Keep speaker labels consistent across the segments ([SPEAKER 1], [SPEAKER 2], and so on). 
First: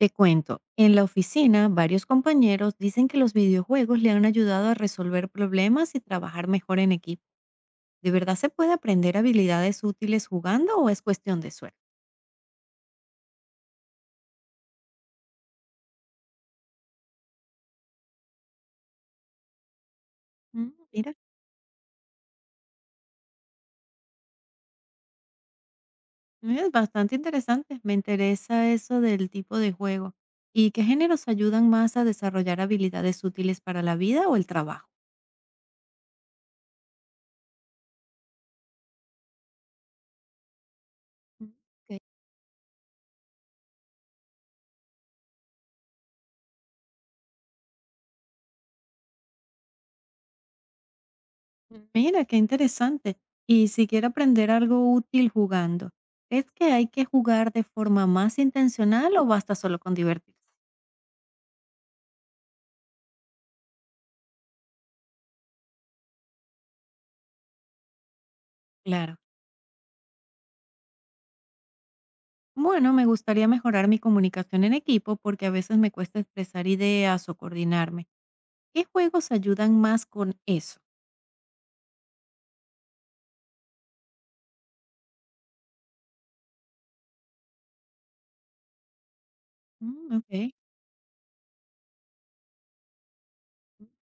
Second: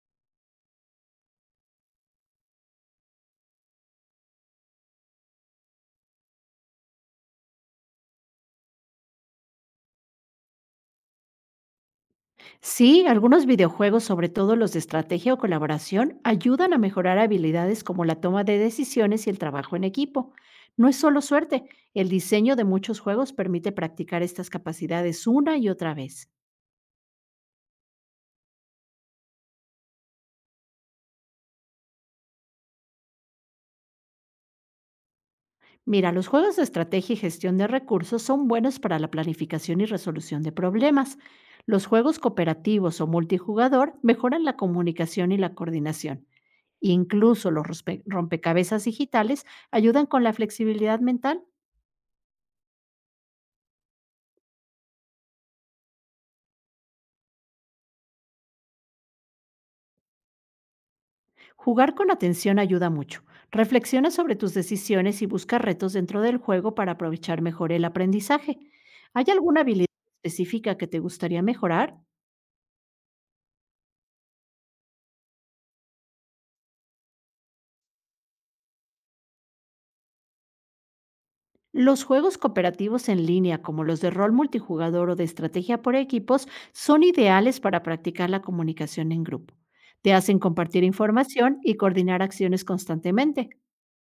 [SPEAKER 1] Te cuento, en la oficina varios compañeros dicen que los videojuegos le han ayudado a resolver problemas y trabajar mejor en equipo. ¿De verdad se puede aprender habilidades útiles jugando o es cuestión de suerte?
[SPEAKER 2] Sí, algunos videojuegos, sobre todo los de estrategia o colaboración, ayudan a mejorar habilidades como la toma de decisiones y el trabajo en equipo.
[SPEAKER 1] Mm,
[SPEAKER 2] No es
[SPEAKER 1] mira,
[SPEAKER 2] solo suerte, el diseño de muchos juegos permite practicar estas capacidades una y otra vez.
[SPEAKER 1] mira, es bastante interesante. Me interesa eso del tipo de juego. ¿Y qué géneros ayudan más a desarrollar habilidades útiles para la vida o el trabajo?
[SPEAKER 2] Mira, los juegos de estrategia y gestión de recursos son buenos para la planificación y resolución de problemas.
[SPEAKER 1] Mm.
[SPEAKER 2] Los juegos cooperativos o multijugador mejoran la comunicación y la coordinación. Incluso los rompecabezas digitales ayudan con la flexibilidad mental.
[SPEAKER 1] Mira, qué interesante. Y si quiero aprender algo útil jugando, ¿es que hay que jugar de forma más intencional o basta solo con divertirse?
[SPEAKER 2] Jugar con atención ayuda mucho. Reflexiona sobre tus decisiones y busca retos dentro del juego para aprovechar mejor el aprendizaje.
[SPEAKER 1] Claro.
[SPEAKER 2] ¿Hay alguna habilidad específica que te gustaría mejorar?
[SPEAKER 1] Bueno, me gustaría mejorar mi comunicación en equipo porque a veces me cuesta expresar ideas o coordinarme. ¿Qué juegos ayudan más con eso?
[SPEAKER 2] Los juegos cooperativos en línea, como los de rol multijugador o de estrategia por equipos, son ideales para practicar la comunicación en grupo.
[SPEAKER 1] Mm,
[SPEAKER 2] Te hacen
[SPEAKER 1] ok.
[SPEAKER 2] compartir información y coordinar acciones constantemente.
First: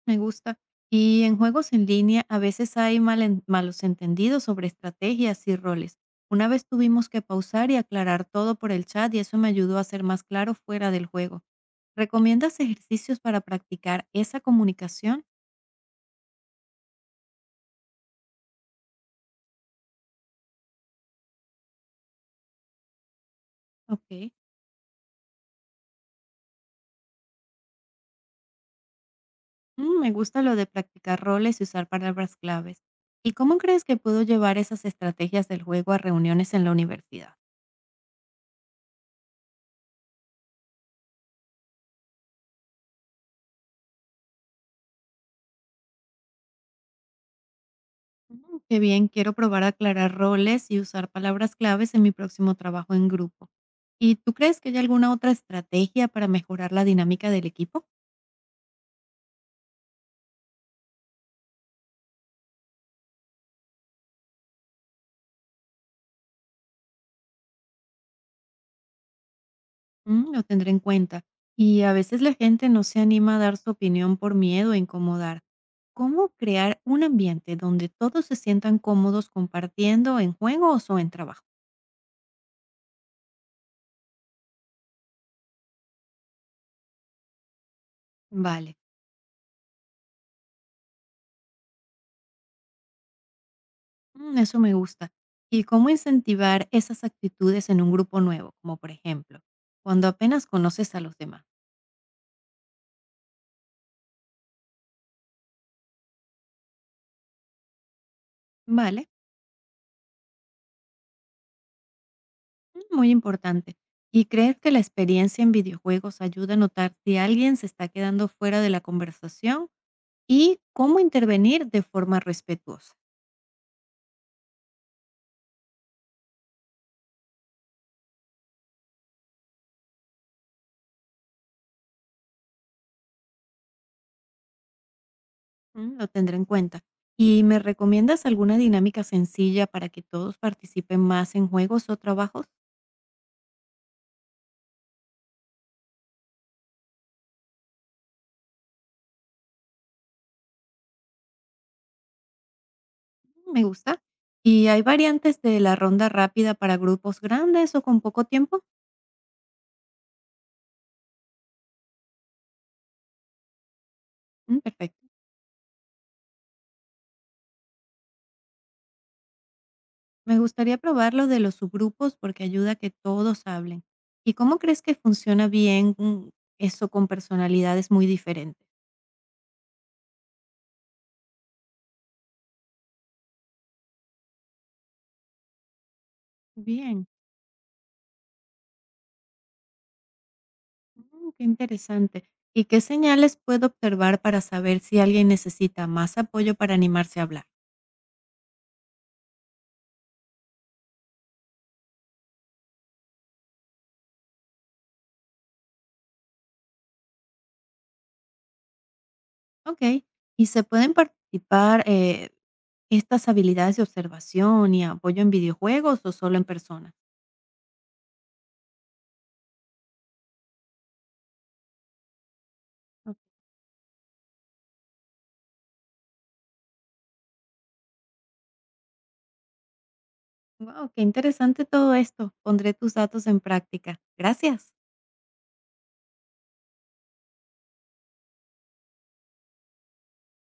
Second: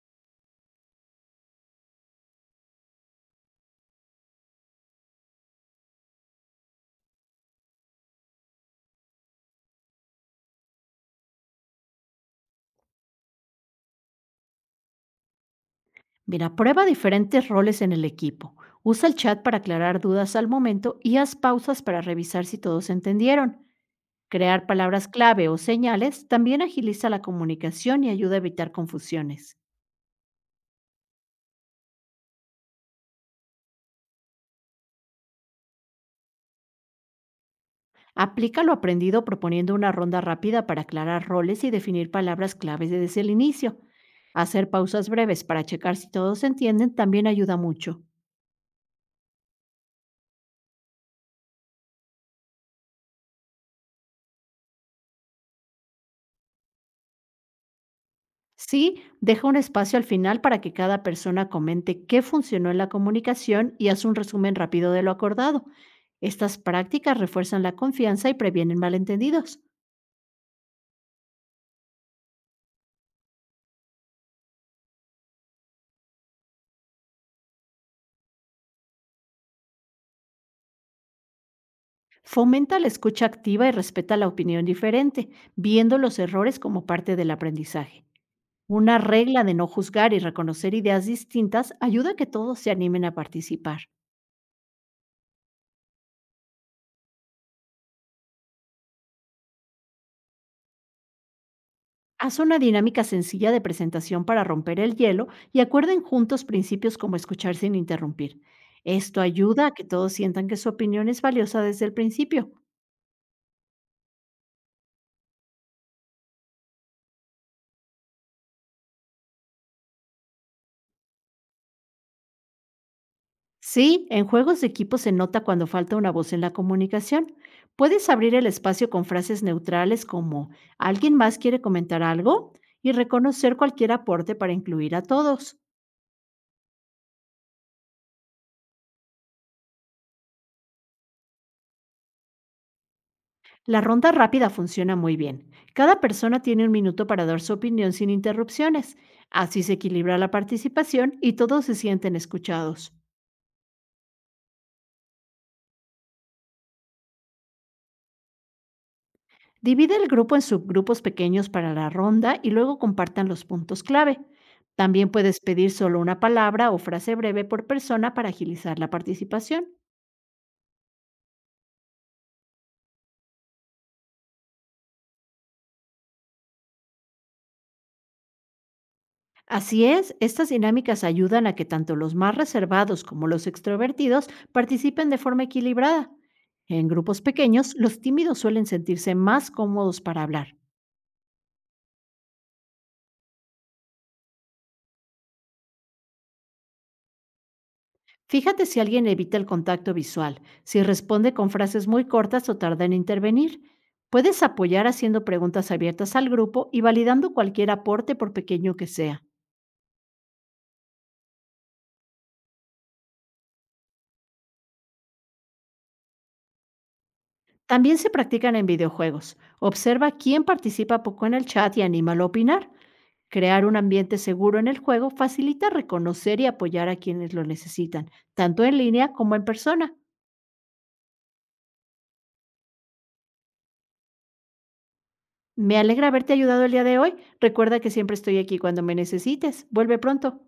[SPEAKER 1] Me gusta. Y en juegos en línea a veces hay malos entendidos sobre estrategias y roles. Una vez tuvimos que pausar y aclarar todo por el chat y eso me ayudó a ser más claro fuera del juego. ¿Recomiendas ejercicios para practicar esa comunicación?
[SPEAKER 2] Mira, prueba diferentes roles en el equipo. Usa el chat para aclarar dudas al momento y haz pausas para revisar si todos entendieron.
[SPEAKER 1] Ok.
[SPEAKER 2] Crear palabras clave o señales también agiliza la comunicación y ayuda a evitar confusiones.
[SPEAKER 1] Me gusta lo de practicar roles y usar palabras claves. ¿Y cómo crees que puedo llevar esas estrategias del juego a reuniones en la universidad?
[SPEAKER 2] Aplica lo aprendido proponiendo una ronda rápida para aclarar roles y definir palabras claves desde el inicio. Hacer pausas breves para checar si todos entienden también ayuda mucho.
[SPEAKER 1] Qué bien, quiero probar a aclarar roles y usar palabras claves en mi próximo trabajo en grupo. ¿Y tú crees que hay alguna otra estrategia para mejorar la dinámica del equipo?
[SPEAKER 2] Sí, deja un espacio al final para que cada persona comente qué funcionó en la comunicación y haz un resumen rápido de lo acordado. Estas prácticas refuerzan la confianza y previenen malentendidos.
[SPEAKER 1] Lo tendré en cuenta. Y a veces la gente no se anima a dar su opinión por miedo a incomodar. ¿Cómo crear un ambiente donde todos se sientan cómodos compartiendo en juegos o en trabajo?
[SPEAKER 2] Fomenta la escucha activa y respeta la opinión diferente, viendo los errores como parte del aprendizaje.
[SPEAKER 1] Vale,
[SPEAKER 2] Una regla de no juzgar y reconocer ideas distintas ayuda a que todos se animen a participar.
[SPEAKER 1] eso me gusta. ¿Y cómo incentivar esas actitudes en un grupo nuevo, como por ejemplo, cuando apenas conoces a los demás?
[SPEAKER 2] Haz una dinámica sencilla de presentación para romper el hielo y acuerden juntos principios como escuchar sin interrumpir.
[SPEAKER 1] Vale,
[SPEAKER 2] Esto ayuda a que todos sientan que su opinión es valiosa desde el principio.
[SPEAKER 1] muy importante. ¿Y crees que la experiencia en videojuegos ayuda a notar si alguien se está quedando fuera de la conversación y cómo intervenir de forma respetuosa?
[SPEAKER 2] Sí, en juegos de equipo se nota cuando falta una voz en la comunicación. Puedes abrir el espacio con frases neutrales como ¿alguien más quiere comentar algo? Y reconocer cualquier aporte para incluir a todos.
[SPEAKER 1] Lo tendré en cuenta. ¿Y me recomiendas alguna dinámica sencilla para que todos participen más en juegos o trabajos?
[SPEAKER 2] La ronda rápida funciona muy bien. Cada persona tiene un minuto para dar su opinión sin interrupciones. Así se equilibra la participación y todos se sienten escuchados.
[SPEAKER 1] Me gusta. ¿Y hay variantes de la ronda rápida para grupos grandes o con poco tiempo?
[SPEAKER 2] Divide el grupo en subgrupos pequeños para la ronda y luego compartan los puntos clave.
[SPEAKER 1] Perfecto.
[SPEAKER 2] También puedes pedir solo una palabra o frase breve por persona para agilizar la participación.
[SPEAKER 1] Me gustaría probar lo de los subgrupos porque ayuda a que todos hablen. ¿Y cómo crees que funciona bien, eso con personalidades muy diferentes?
[SPEAKER 2] Así es, estas dinámicas ayudan a que tanto los más reservados como los extrovertidos participen de forma equilibrada. En
[SPEAKER 1] Bien,
[SPEAKER 2] grupos pequeños, los tímidos suelen sentirse más cómodos para hablar.
[SPEAKER 1] qué interesante. ¿Y qué señales puedo observar para saber si alguien necesita más apoyo para animarse a hablar?
[SPEAKER 2] Fíjate si alguien evita el contacto visual, si responde con frases muy cortas o tarda en intervenir. Puedes apoyar haciendo preguntas abiertas al grupo y validando cualquier aporte por pequeño que sea.
[SPEAKER 1] Ok. ¿Y se pueden participar estas habilidades de observación y apoyo en videojuegos o solo en persona?
[SPEAKER 2] También se practican en videojuegos. Observa quién participa poco en el chat y anímalo a opinar. Crear un ambiente seguro en el juego facilita reconocer y apoyar a quienes lo necesitan, tanto en línea como en persona.
[SPEAKER 1] Wow, qué interesante todo esto. Pondré tus datos en práctica. Gracias.
[SPEAKER 2] Me alegra haberte ayudado el día de hoy. Recuerda que siempre estoy aquí cuando me necesites. Vuelve pronto.